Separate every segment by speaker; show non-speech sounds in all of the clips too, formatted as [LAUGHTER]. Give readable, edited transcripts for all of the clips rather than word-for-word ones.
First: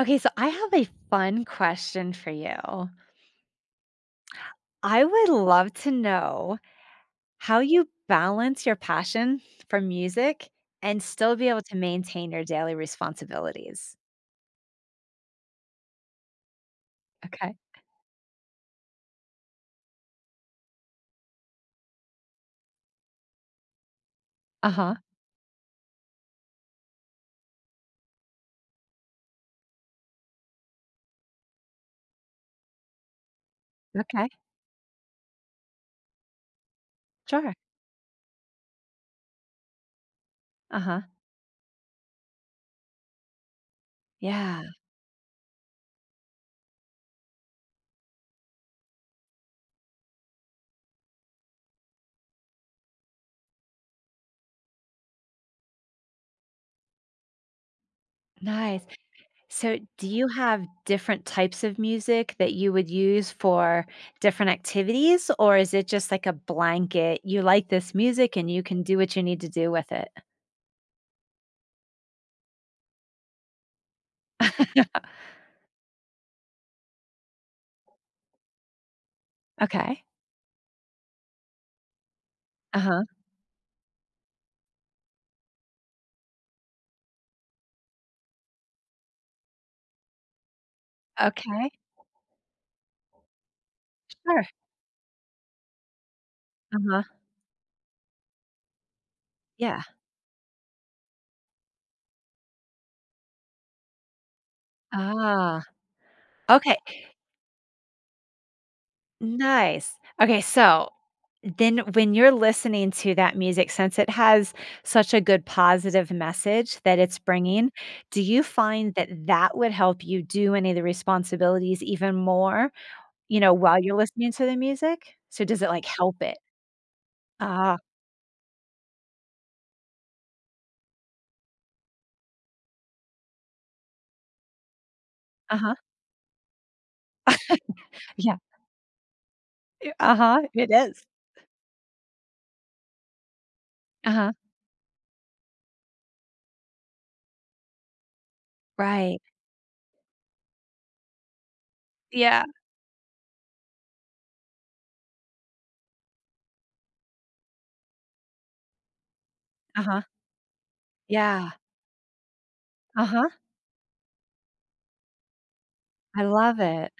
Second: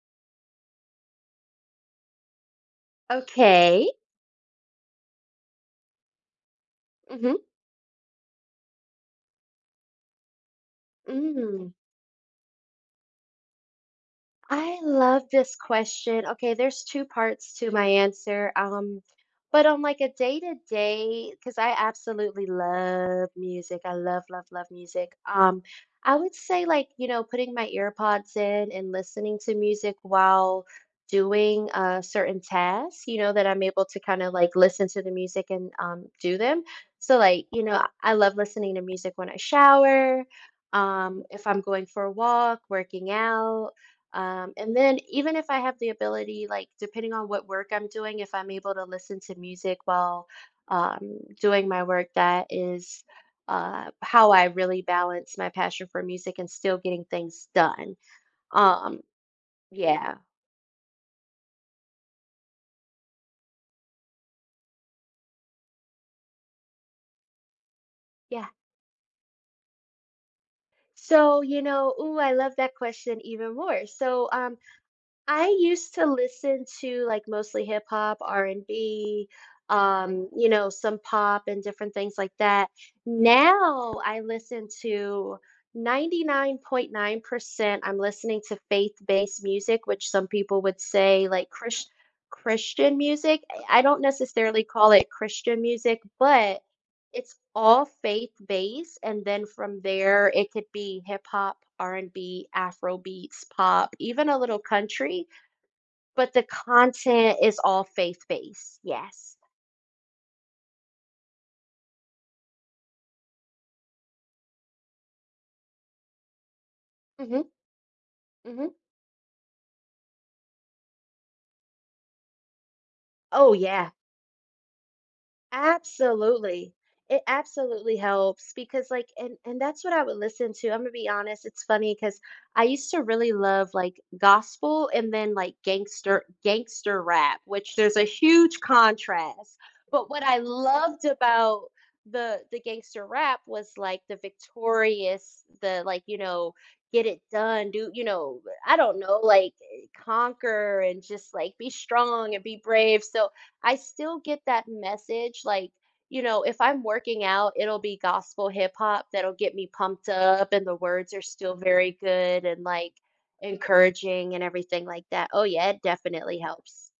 Speaker 1: Okay, so I have a fun question for you.
Speaker 2: Okay.
Speaker 1: I would love to know
Speaker 2: hmm
Speaker 1: how you balance your passion for music and still be able
Speaker 2: Mm.
Speaker 1: to maintain your daily responsibilities.
Speaker 2: I love this question. Okay, there's 2 parts
Speaker 1: Okay.
Speaker 2: to my answer, but, on, like, a day-to-day day, because I absolutely love music. I love, love, love
Speaker 1: Uh huh.
Speaker 2: music. I would say, like, you know, putting my earpods in and listening to music while doing, certain tasks, you know, that I'm able to
Speaker 1: Okay.
Speaker 2: kinda, like, listen to the music and, do them. So, like,
Speaker 1: Sure.
Speaker 2: you know, I love listening to music when I shower,
Speaker 1: Uh huh.
Speaker 2: if I'm going for a walk, working out,
Speaker 1: Yeah.
Speaker 2: and then even if I have the ability, like depending on what work I'm doing, if I'm able to listen to music while doing my work, that is how I really balance my passion for music and still getting things done.
Speaker 1: Nice.
Speaker 2: Um,
Speaker 1: So, do
Speaker 2: yeah,
Speaker 1: you have different types of music that you would use for different activities, or is it just like a blanket? You like this music
Speaker 2: yeah.
Speaker 1: and you can do what you need to do with it?
Speaker 2: So, you know, ooh, I love that question even more. So,
Speaker 1: [LAUGHS]
Speaker 2: I used to listen to like mostly hip hop, R&B,
Speaker 1: Okay.
Speaker 2: you know, some pop and different things like that.
Speaker 1: Uh huh.
Speaker 2: Now I listen to 99.9% I'm listening to faith-based music, which some people would say like
Speaker 1: Okay.
Speaker 2: Christian music. I don't
Speaker 1: Sure.
Speaker 2: necessarily call it Christian music, but
Speaker 1: Uh-huh.
Speaker 2: it's all faith-based, and then from
Speaker 1: Yeah.
Speaker 2: there it could be hip hop, R&B, Afro beats, pop, even a little country,
Speaker 1: Ah,
Speaker 2: but the
Speaker 1: okay.
Speaker 2: content is all faith-based, yes.
Speaker 1: Nice. Okay, so then when you're listening to that music, since it has such a good positive message that it's
Speaker 2: Mhm,
Speaker 1: bringing, do you
Speaker 2: mhm.
Speaker 1: find that that would help you do any of the responsibilities even more, you
Speaker 2: Oh,
Speaker 1: know, while
Speaker 2: yeah.
Speaker 1: you're listening to the music? So does it, like, help it?
Speaker 2: Absolutely. It
Speaker 1: Ah,
Speaker 2: absolutely helps because like and that's what I would listen to. I'm gonna be honest, it's funny because I used to really love like gospel and then like
Speaker 1: uh-huh.
Speaker 2: gangster rap, which there's a
Speaker 1: Yeah.
Speaker 2: huge contrast.
Speaker 1: Y
Speaker 2: But what I
Speaker 1: Uh-huh. It
Speaker 2: loved
Speaker 1: is.
Speaker 2: about the gangster rap was like the
Speaker 1: Uh-huh.
Speaker 2: victorious, the like, you know, get it done, do you know, I don't know,
Speaker 1: Right.
Speaker 2: like conquer and just like be strong and
Speaker 1: Yeah.
Speaker 2: be brave. So I still get that message, like, you know, if I'm working out, it'll be gospel hip hop that'll get me
Speaker 1: Uh-huh.
Speaker 2: pumped up, and the words are
Speaker 1: Yeah.
Speaker 2: still very good and like
Speaker 1: Uh-huh.
Speaker 2: encouraging and everything like that. Oh, yeah, it
Speaker 1: I
Speaker 2: definitely
Speaker 1: love
Speaker 2: helps.
Speaker 1: it.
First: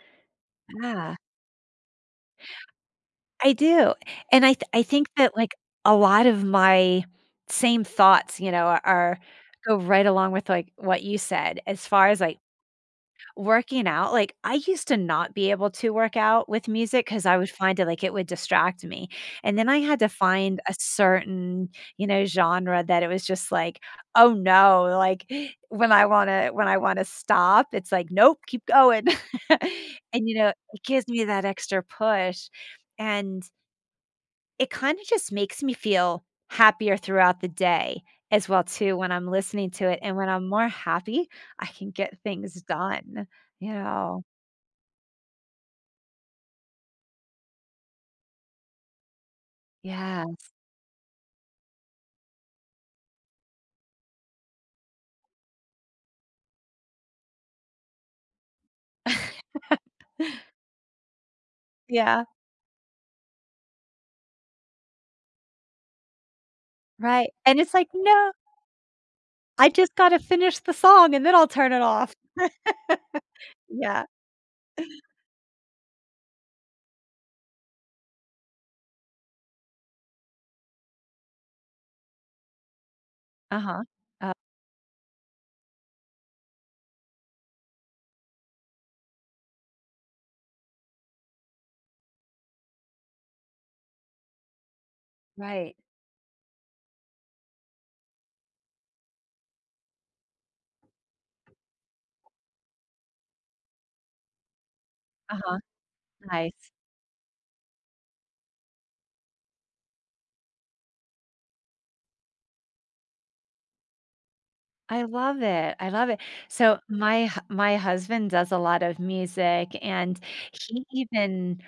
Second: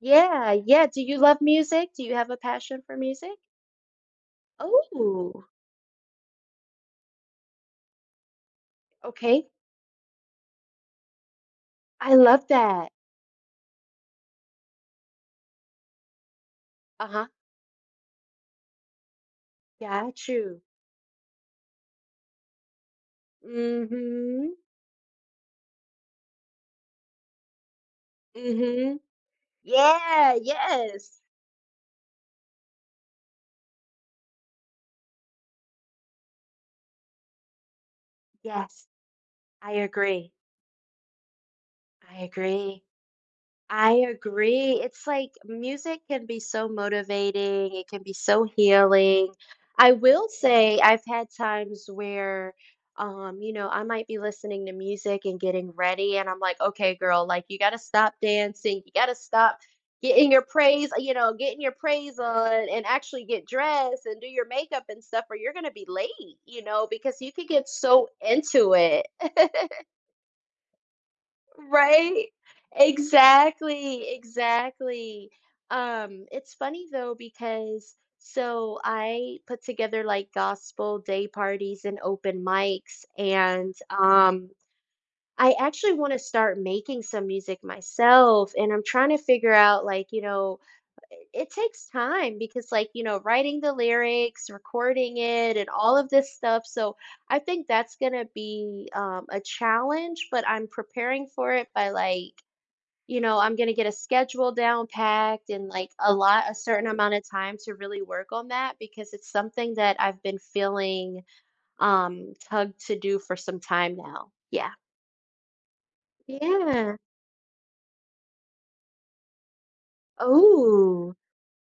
Speaker 2: Yeah, yeah. Do
Speaker 1: Yeah.
Speaker 2: you love music? Do you have a passion for music?
Speaker 1: I do, and I think that,
Speaker 2: Oh,
Speaker 1: like, a lot of my same thoughts, you know, are
Speaker 2: okay.
Speaker 1: go right along with, like, what you said as far
Speaker 2: I
Speaker 1: as, like,
Speaker 2: love that.
Speaker 1: working out, like, I used to not be able to work out with music because
Speaker 2: Uh-huh.
Speaker 1: I would find it, like, it would distract me, and then I had to
Speaker 2: Got
Speaker 1: find
Speaker 2: you.
Speaker 1: a certain, you know, genre that it was just like, "Oh,
Speaker 2: Mm-hmm.
Speaker 1: no," like, when I wanna stop, it's like, "Nope, keep
Speaker 2: Mm-hmm.
Speaker 1: going." [LAUGHS] And,
Speaker 2: Yeah,
Speaker 1: you know, it gives
Speaker 2: yes.
Speaker 1: me that extra push, and it kinda just makes me feel happier throughout the day as well
Speaker 2: Yes,
Speaker 1: too when I'm listening
Speaker 2: I
Speaker 1: to it, and when
Speaker 2: agree.
Speaker 1: I'm more happy, I can get
Speaker 2: I
Speaker 1: things
Speaker 2: agree.
Speaker 1: done, you
Speaker 2: I
Speaker 1: know?
Speaker 2: agree. It's like music can be so motivating, it can be so healing. I
Speaker 1: Yeah.
Speaker 2: will say I've had times where you know, I might be listening to music and getting ready and I'm like, "Okay, girl, like you got to stop dancing. You got to stop getting
Speaker 1: [LAUGHS]
Speaker 2: your praise, you know, getting your praise
Speaker 1: Yeah,
Speaker 2: on and actually get dressed and do your makeup and stuff or you're going to be late, you know, because
Speaker 1: right,
Speaker 2: you could
Speaker 1: and
Speaker 2: get
Speaker 1: it's like,
Speaker 2: so
Speaker 1: "No,
Speaker 2: into it."
Speaker 1: I
Speaker 2: [LAUGHS]
Speaker 1: just gotta finish the song and then I'll turn it off."
Speaker 2: Right?
Speaker 1: Yeah.
Speaker 2: Exactly, exactly. It's funny though because so I put together like gospel day parties and open mics and
Speaker 1: Uh-huh. Uh,
Speaker 2: I actually want to start making some music myself and I'm trying to figure out like, you know, it takes time because like you know writing the lyrics recording it and
Speaker 1: right.
Speaker 2: all of this stuff, so I think that's going to be a challenge, but I'm preparing for it by like you know I'm going to get a schedule down packed
Speaker 1: Uh-huh,
Speaker 2: and like a
Speaker 1: nice.
Speaker 2: certain amount of time to really work on that because it's something that I've been feeling tugged to do for some time now. Yeah,
Speaker 1: I love it, I love it. So
Speaker 2: yeah.
Speaker 1: my husband does a lot of music, and he
Speaker 2: Oh,
Speaker 1: even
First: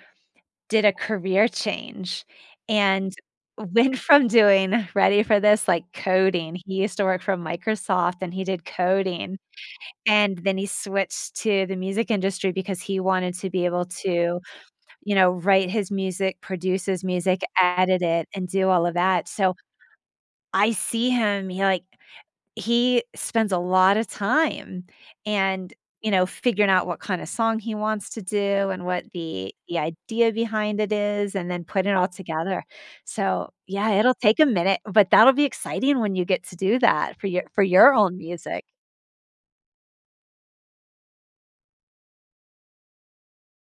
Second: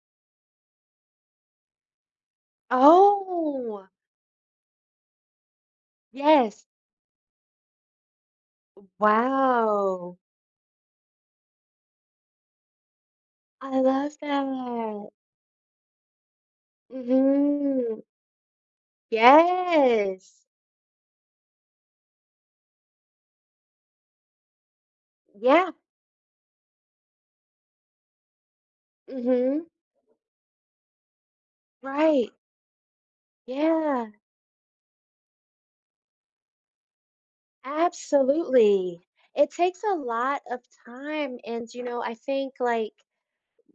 Speaker 1: did a career change and [LAUGHS]
Speaker 2: oh,
Speaker 1: went from doing [LAUGHS] ready for this, like, coding.
Speaker 2: yes,
Speaker 1: He used to work for Microsoft, and he did coding,
Speaker 2: wow.
Speaker 1: and then he switched to the music industry because he wanted to be
Speaker 2: I
Speaker 1: able
Speaker 2: love
Speaker 1: to,
Speaker 2: that.
Speaker 1: you know, write his music, produce his music,
Speaker 2: Mhm.
Speaker 1: edit it, and do all of that, so
Speaker 2: Yes.
Speaker 1: I see him, he, like, he spends a lot of time
Speaker 2: Yeah.
Speaker 1: and, you know, figuring out what kind of song he wants to do and what the
Speaker 2: Mhm.
Speaker 1: the idea behind it is and then put it all
Speaker 2: Right.
Speaker 1: together. So, yeah,
Speaker 2: Yeah.
Speaker 1: it'll take a minute, but that'll be exciting when you get to do that for your own music.
Speaker 2: Absolutely. It takes a lot of time and, you know, I think like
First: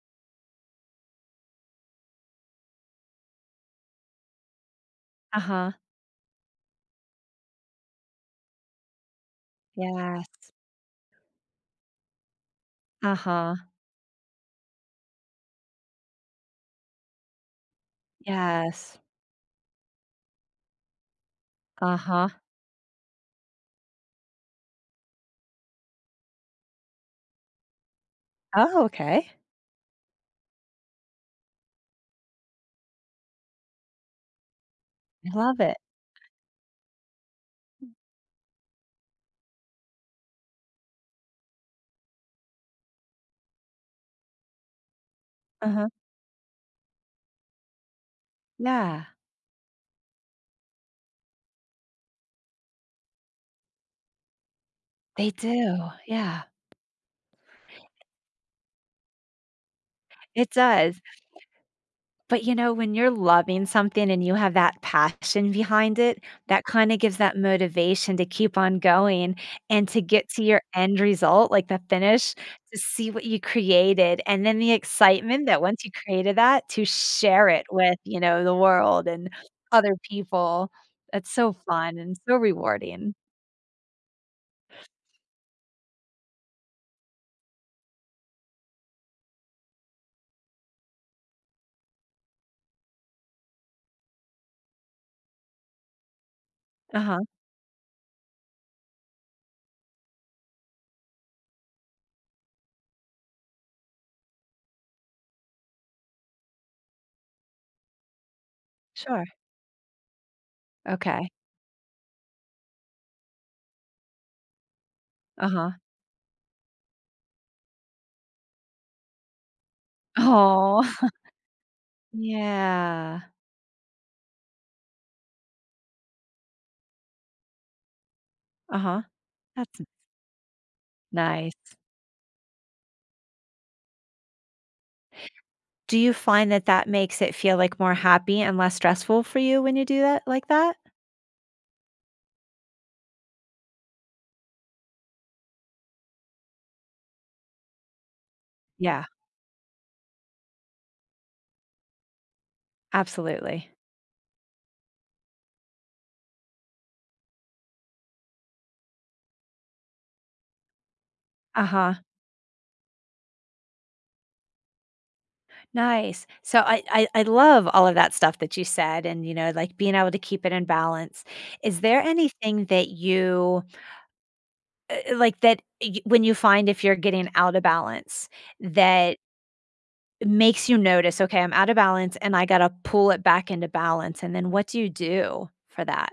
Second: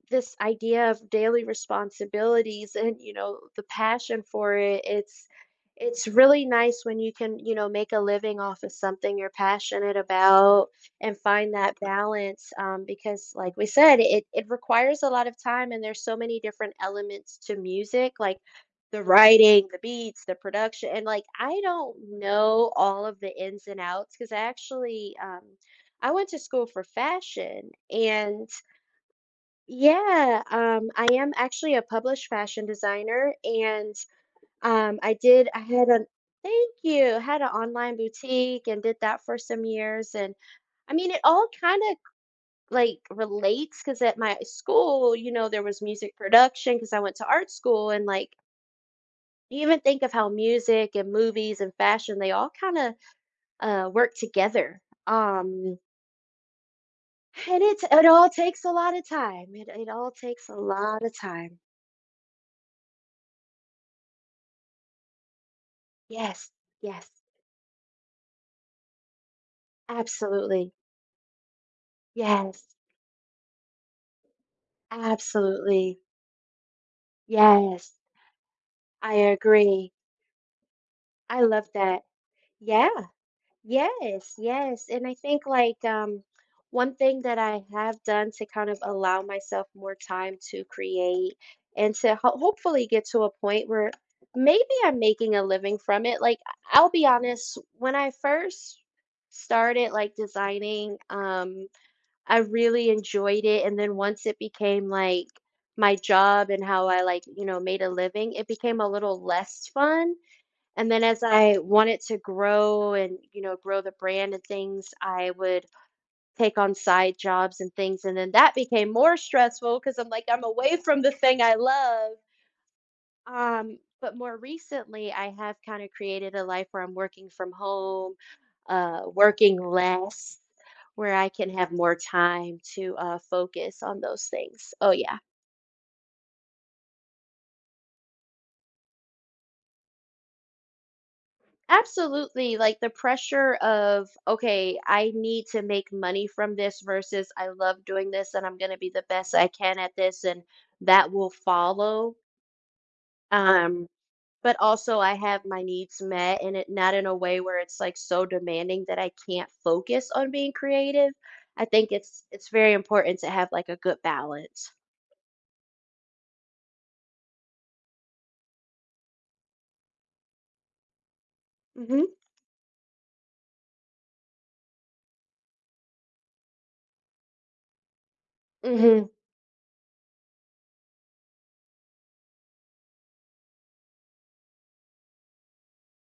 Speaker 2: this idea of daily responsibilities and you know the passion for it, it's
Speaker 1: Uh-huh.
Speaker 2: it's really nice when you can you know make a living off of something you're passionate
Speaker 1: Yes.
Speaker 2: about and find that balance, because like
Speaker 1: Uh-huh.
Speaker 2: we said, it requires a lot of time and there's so many different elements to music like
Speaker 1: Yes.
Speaker 2: the writing the beats the production, and like I don't
Speaker 1: Uh-huh.
Speaker 2: know all of the ins and outs because I actually I went to school for fashion. And
Speaker 1: Oh, okay.
Speaker 2: yeah, I am actually a published fashion designer, and I
Speaker 1: I
Speaker 2: did. I
Speaker 1: love it.
Speaker 2: had a thank you. had an online boutique and did that for some years. And I mean, it all kind of like relates because at my school, you know, there was
Speaker 1: Uh-huh.
Speaker 2: music production because I went to art school, and like
Speaker 1: Yeah.
Speaker 2: you even think of how music and movies and fashion they all kind of work together.
Speaker 1: They
Speaker 2: Um,
Speaker 1: do. Yeah.
Speaker 2: and it all takes a lot of time. It all takes
Speaker 1: It
Speaker 2: a
Speaker 1: does.
Speaker 2: lot of time.
Speaker 1: But, you know, when you're loving something and you have that passion behind it,
Speaker 2: Yes,
Speaker 1: that kinda
Speaker 2: yes.
Speaker 1: gives that motivation to keep on going and to get to your
Speaker 2: Absolutely.
Speaker 1: end result, like the finish,
Speaker 2: Yes.
Speaker 1: to see what you created, and then the excitement that once you
Speaker 2: Absolutely.
Speaker 1: created that, to share it
Speaker 2: Yes.
Speaker 1: with, you know, the world
Speaker 2: I
Speaker 1: and
Speaker 2: agree.
Speaker 1: other people. That's
Speaker 2: I
Speaker 1: so
Speaker 2: love
Speaker 1: fun
Speaker 2: that.
Speaker 1: and so
Speaker 2: Yeah.
Speaker 1: rewarding.
Speaker 2: Yes. Yes. And I think like one thing that I have done to kind of allow myself more time to create and to hopefully get to a point where maybe I'm making a living from it. Like I'll be
Speaker 1: Uh-huh.
Speaker 2: honest, when I first started like designing I really enjoyed it, and then once it became, like, my job and how I, like, you know, made a living, it became a little
Speaker 1: Sure.
Speaker 2: less fun, and then as
Speaker 1: Okay.
Speaker 2: I wanted to grow and, you know, grow the brand and things, I would
Speaker 1: Uh-huh.
Speaker 2: take on side jobs and things, and then that became more stressful because 'cause I'm like, I'm away
Speaker 1: Oh.
Speaker 2: from the
Speaker 1: [LAUGHS]
Speaker 2: thing I love,
Speaker 1: Yeah.
Speaker 2: but more recently, I have kind of created a life where I'm working from home,
Speaker 1: Uh-huh.
Speaker 2: working
Speaker 1: That's
Speaker 2: less, where I can have
Speaker 1: nice.
Speaker 2: more time to focus on those things. Oh, yeah,
Speaker 1: Do you find that that makes it feel, like, more happy and less stressful for you when you do that like that?
Speaker 2: absolutely. Like the pressure of, okay, I need to make money from this versus I love doing this and I'm going to be the
Speaker 1: Yeah,
Speaker 2: best I can at this, and that will follow.
Speaker 1: absolutely.
Speaker 2: Um, But also I have my needs met and it not in a way where it's like so demanding that I can't focus on being creative. I think
Speaker 1: Uh-huh.
Speaker 2: it's very important to have like a good balance.
Speaker 1: Nice. So I love all of that stuff that you said and, you know, like, being able to keep it in balance. Is there
Speaker 2: Mhm.
Speaker 1: anything that you, like, that y when you find if you're getting out of balance
Speaker 2: Mhm.
Speaker 1: that makes you notice, "Okay, I'm out of balance and I gotta pull it back into balance," and then what do you do for that?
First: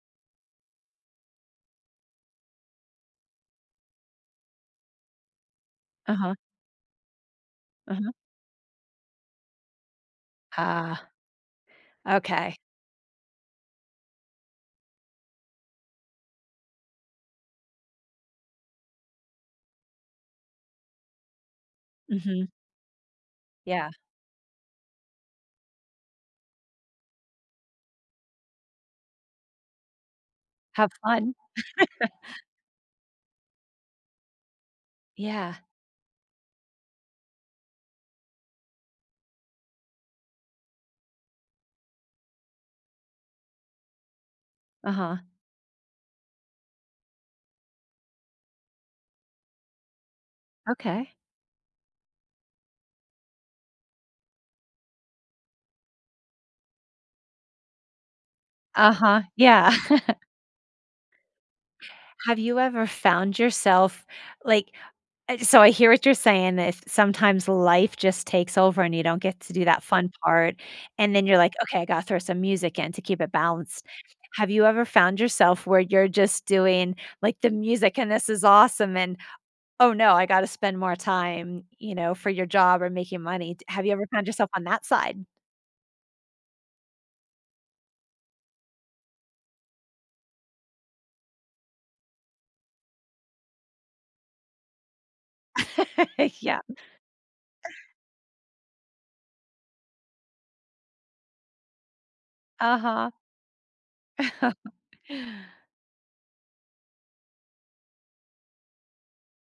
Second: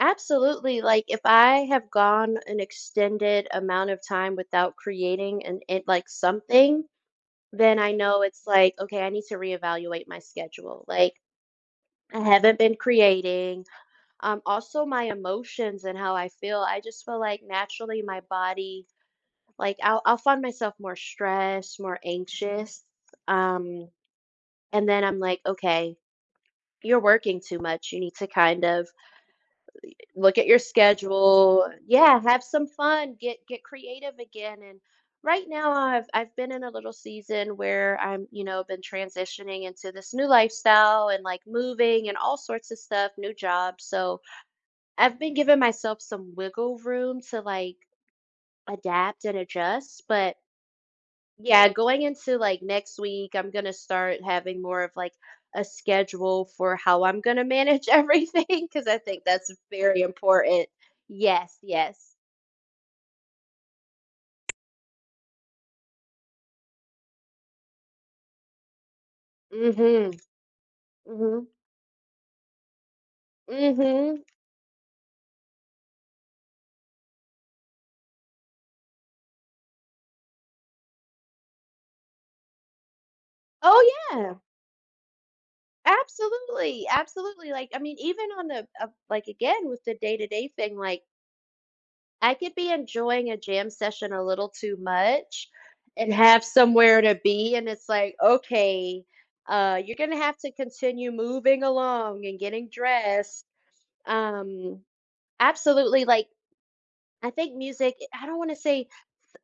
Speaker 2: Absolutely. Like if I have gone an extended amount of time without creating and it like
Speaker 1: Uh-huh,
Speaker 2: something, then I
Speaker 1: uh-huh.
Speaker 2: know it's like, okay, I need to reevaluate my schedule.
Speaker 1: Ah,
Speaker 2: Like I
Speaker 1: okay.
Speaker 2: haven't been creating. Also my emotions and how I feel. I just feel like naturally my body, like, I'll find myself more stressed, more
Speaker 1: Mhm.
Speaker 2: anxious, um,
Speaker 1: Yeah.
Speaker 2: and then I'm like, "Okay, you're working too much, you need to kind of look at your
Speaker 1: Have fun.
Speaker 2: schedule." Yeah, have some fun, get creative again, and right
Speaker 1: Yeah.
Speaker 2: now I've been in a little season where I'm, you know, been transitioning into this new lifestyle and, like, moving and all sorts of stuff, new jobs. So
Speaker 1: Uh-huh.
Speaker 2: I've been giving myself some wiggle room to, like, adapt and adjust, but
Speaker 1: Okay.
Speaker 2: yeah, going into like next week, I'm gonna start having more of like a schedule for how I'm gonna manage [LAUGHS] everything because I
Speaker 1: Uh-huh.
Speaker 2: think that's
Speaker 1: Yeah.
Speaker 2: very
Speaker 1: [LAUGHS]
Speaker 2: important. Yes, yes.
Speaker 1: Have you ever found yourself, like, so I hear what you're saying, that sometimes life just takes over and you don't get to do that fun
Speaker 2: Mm-hmm.
Speaker 1: part, and then you're
Speaker 2: Mm-hmm.
Speaker 1: like, "Okay, I gotta throw some music in to keep it balanced."
Speaker 2: Mm-hmm.
Speaker 1: Have you ever found yourself where you're just doing, like, the music and this is awesome and, "Oh, no, I gotta spend more time," you know, for your job or making money? Have
Speaker 2: Oh,
Speaker 1: you ever found
Speaker 2: yeah.
Speaker 1: yourself on that side?
Speaker 2: Absolutely. Absolutely. Like, I mean, even on the like again with the day-to-day thing, like I could be enjoying a jam session a little too much and
Speaker 1: [LAUGHS]
Speaker 2: have
Speaker 1: Yeah.
Speaker 2: somewhere to be, and it's like, "Okay, you're gonna have to continue moving along and getting
Speaker 1: Uh-huh.
Speaker 2: dressed." Um, absolutely, like, I think music I don't wanna say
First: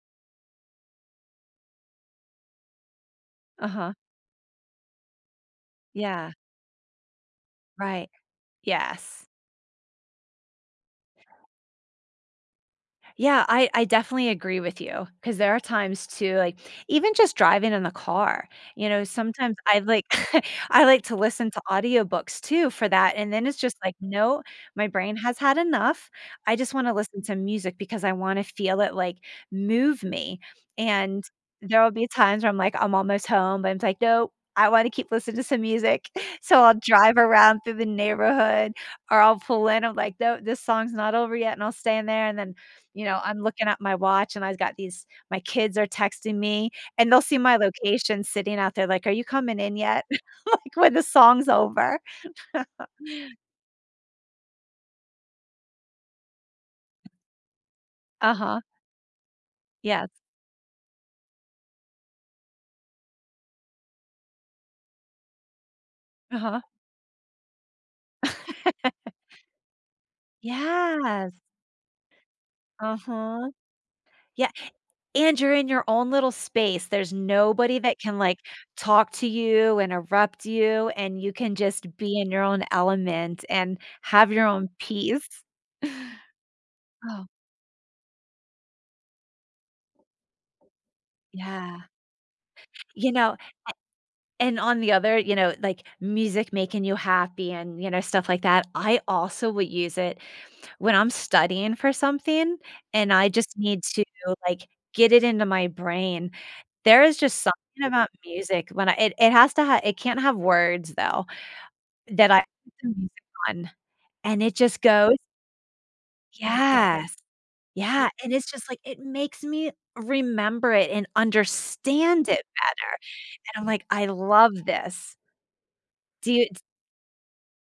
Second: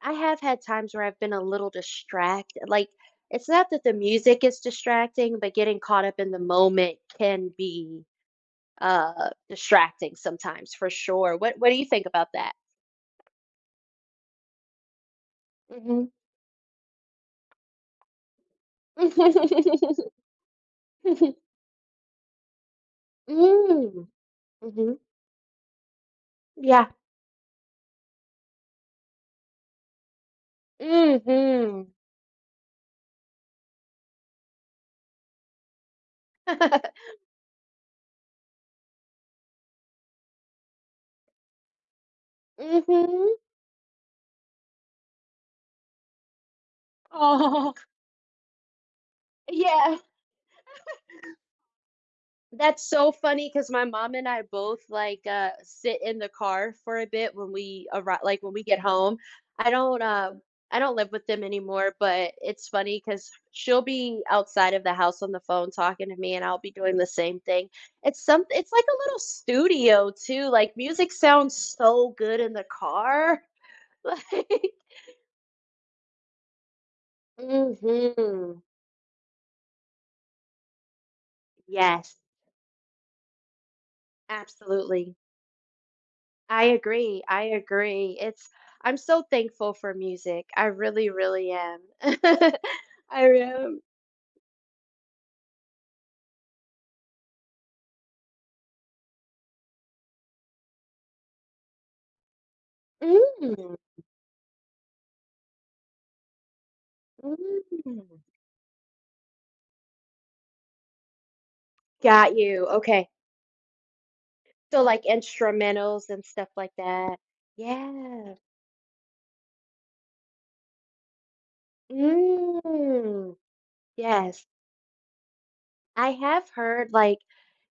Speaker 2: I have had times where I've been a little distracted, like, it's not that the
Speaker 1: Uh-huh. [LAUGHS]
Speaker 2: music is distracting, but getting caught up in
Speaker 1: Yeah,
Speaker 2: the moment can be,
Speaker 1: right. Yes.
Speaker 2: distracting sometimes for sure. What do you think about that?
Speaker 1: Yeah, I definitely agree with you because there are times
Speaker 2: Mhm.
Speaker 1: too, like, even just driving in the car, you know, sometimes I
Speaker 2: [LAUGHS]
Speaker 1: like [LAUGHS] I like to listen to audiobooks too for that, and then it's just like,
Speaker 2: Mm.
Speaker 1: "No, my
Speaker 2: Mhm.
Speaker 1: brain has had enough. I just
Speaker 2: Yeah.
Speaker 1: wanna listen to music because I wanna feel it, like, move me,"
Speaker 2: Mm.
Speaker 1: and there'll
Speaker 2: Mhm.
Speaker 1: be times where I'm like, I'm almost home, but I'm like, no, I wanna keep listening to some music," [LAUGHS] so I'll drive around through the neighborhood, or I'll pull in, I'm like, no, this song's not over yet," and I'll stay in there, and then you know,
Speaker 2: Mhm.
Speaker 1: I'm looking at my watch and I've got these my kids are texting me, and they'll see my
Speaker 2: [LAUGHS] Oh.
Speaker 1: location sitting out there like, "Are you coming in
Speaker 2: Yeah.
Speaker 1: yet?" [LAUGHS] Like, when the song's over.
Speaker 2: That's
Speaker 1: [LAUGHS]
Speaker 2: so funny because my mom and I both like sit in the car for a bit when we arrive like when
Speaker 1: Uh-huh.
Speaker 2: we get home. I don't
Speaker 1: Yes.
Speaker 2: uh I don't live with them anymore, but it's funny because 'cause she'll be outside of the house on the phone talking to me and I'll
Speaker 1: Uh-huh.
Speaker 2: be doing the same thing. It's like
Speaker 1: [LAUGHS]
Speaker 2: a little studio too. Like music
Speaker 1: Yes.
Speaker 2: sounds so good in the car.
Speaker 1: Uh-huh.
Speaker 2: [LAUGHS]
Speaker 1: Yeah,
Speaker 2: Like
Speaker 1: and you're in your own little space. There's nobody that can, like,
Speaker 2: mhm.
Speaker 1: talk to you, interrupt you, and you can just
Speaker 2: Yes,
Speaker 1: be in your own element and have your own
Speaker 2: absolutely.
Speaker 1: peace. [LAUGHS]
Speaker 2: I agree.
Speaker 1: Oh,
Speaker 2: I agree. It's I'm so thankful for music. I really, really am.
Speaker 1: yeah.
Speaker 2: [LAUGHS] I
Speaker 1: You know.
Speaker 2: am.
Speaker 1: And on the other, you know, like music making you happy and, you know, stuff like that. I also would use it when I'm studying for something and I just
Speaker 2: Mm,
Speaker 1: need to, like, get it into my brain. There is just something about
Speaker 2: mm.
Speaker 1: music when I it, it has to have it can't have words though that
Speaker 2: Got
Speaker 1: I
Speaker 2: you.
Speaker 1: put the
Speaker 2: Okay.
Speaker 1: music on and it just
Speaker 2: So like
Speaker 1: goes,
Speaker 2: instrumentals and stuff like that.
Speaker 1: yes, yeah. And
Speaker 2: Yeah.
Speaker 1: it's just like it makes me remember it and understand it better.
Speaker 2: Mm.
Speaker 1: And I'm like, I
Speaker 2: Yes.
Speaker 1: love this.
Speaker 2: I
Speaker 1: Do you
Speaker 2: have heard like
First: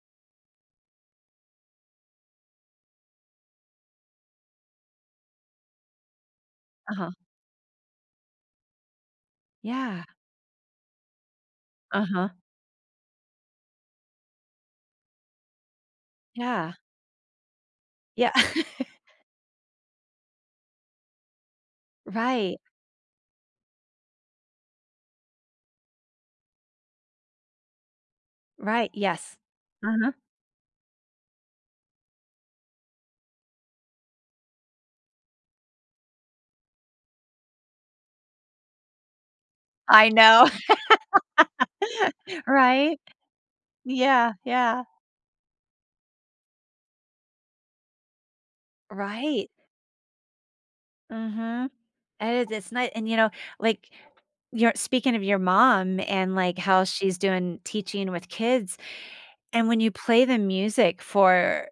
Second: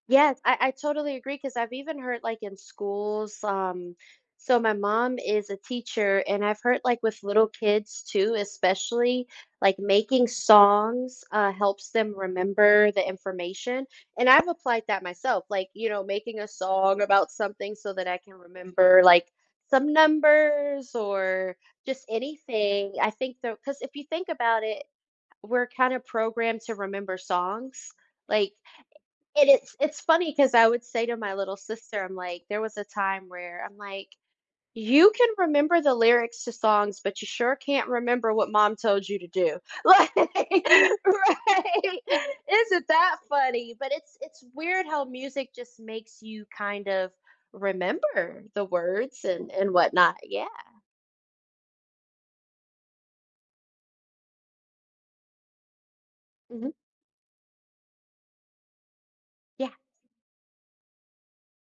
Speaker 2: yes, I totally agree because I've even heard like in schools, so my mom is a teacher, and I've heard like
Speaker 1: Uh-huh.
Speaker 2: with little kids too, especially like
Speaker 1: Yeah.
Speaker 2: making songs helps them
Speaker 1: Uh-huh.
Speaker 2: remember the information. And I've applied that myself, like, you know, making a
Speaker 1: Yeah.
Speaker 2: song about something so that I
Speaker 1: Yeah.
Speaker 2: can
Speaker 1: [LAUGHS]
Speaker 2: remember like some numbers or just
Speaker 1: Right.
Speaker 2: anything. I think though, because if you think about it, we're kind of programmed to remember songs. Like,
Speaker 1: Right. Yes.
Speaker 2: and it's
Speaker 1: Uh-huh.
Speaker 2: funny because I would say to my little sister, I'm like, there was a time where I'm like, "You can remember the lyrics to songs, but you sure can't remember what mom told you to do." [LAUGHS]
Speaker 1: I
Speaker 2: Like, [LAUGHS]
Speaker 1: know,
Speaker 2: right?
Speaker 1: [LAUGHS]
Speaker 2: Isn't
Speaker 1: right?
Speaker 2: that funny? But it's
Speaker 1: Yeah,
Speaker 2: it's
Speaker 1: yeah.
Speaker 2: weird how music just makes you kind of remember the words
Speaker 1: Right.
Speaker 2: and whatnot. Yeah.
Speaker 1: Mhm. And it is, it's nice. And, you know, like, you're speaking of your mom and, like,
Speaker 2: Mhm.
Speaker 1: how she's doing teaching with kids, and
Speaker 2: Yeah.
Speaker 1: when you play the music for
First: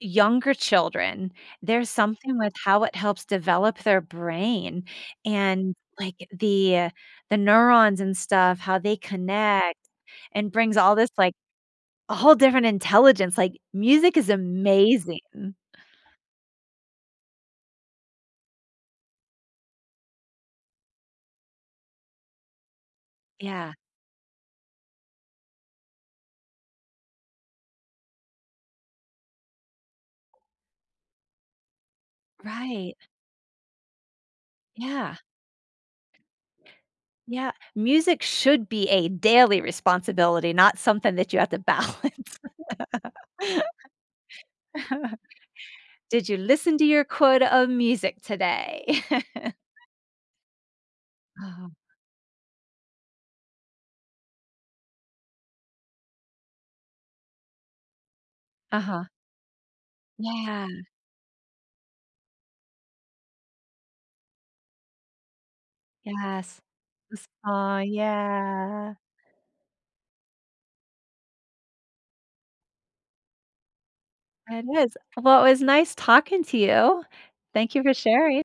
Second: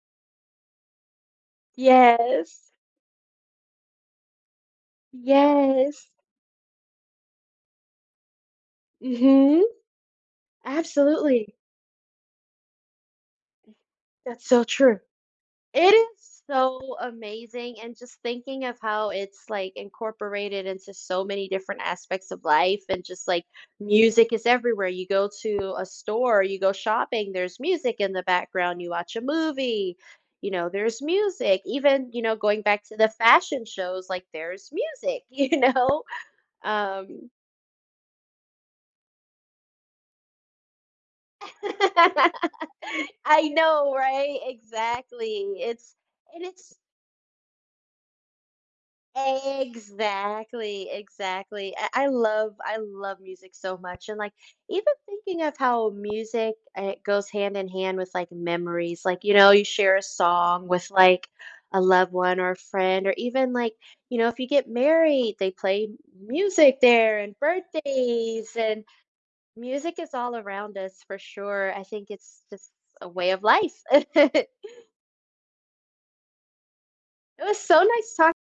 Speaker 1: younger children, there's something with
Speaker 2: Yes.
Speaker 1: how it helps develop their brain and,
Speaker 2: Yes.
Speaker 1: like, the neurons and stuff, how they
Speaker 2: Mhm.
Speaker 1: connect and brings all this, like,
Speaker 2: Absolutely.
Speaker 1: a whole different intelligence, like, music is
Speaker 2: That's so true.
Speaker 1: amazing.
Speaker 2: It is so amazing, and just thinking of how it's, like, incorporated into so many different aspects of life and just, like,
Speaker 1: Yeah,
Speaker 2: music is everywhere. You go to a store, you go shopping, there's music in the background, you watch a movie, you know, there's music. Even, you know, going back to
Speaker 1: right.
Speaker 2: the fashion shows, like, there's
Speaker 1: Yeah,
Speaker 2: music, [LAUGHS] you know? Um
Speaker 1: yeah. Music should be a daily responsibility, not something that you have to balance.
Speaker 2: [LAUGHS] I know, right?
Speaker 1: [LAUGHS]
Speaker 2: Exactly. It's
Speaker 1: Did you
Speaker 2: and it's
Speaker 1: listen to your quota of music today? [LAUGHS]
Speaker 2: Exactly,
Speaker 1: Uh-huh,
Speaker 2: exactly. I love music so much. And like even thinking of how music goes hand in hand with like memories.
Speaker 1: uh-huh.
Speaker 2: Like, you know, you share a song
Speaker 1: Yeah,
Speaker 2: with like a loved one or a friend, or even like, you know, if you get married, they play
Speaker 1: yes.
Speaker 2: music there and
Speaker 1: Oh
Speaker 2: birthdays and
Speaker 1: yeah.
Speaker 2: music is all around us for sure. I think it's just a way of life.
Speaker 1: It
Speaker 2: [LAUGHS]
Speaker 1: is. Well, it was nice talking to you.
Speaker 2: It was
Speaker 1: Thank
Speaker 2: so
Speaker 1: you for
Speaker 2: nice talking.
Speaker 1: sharing.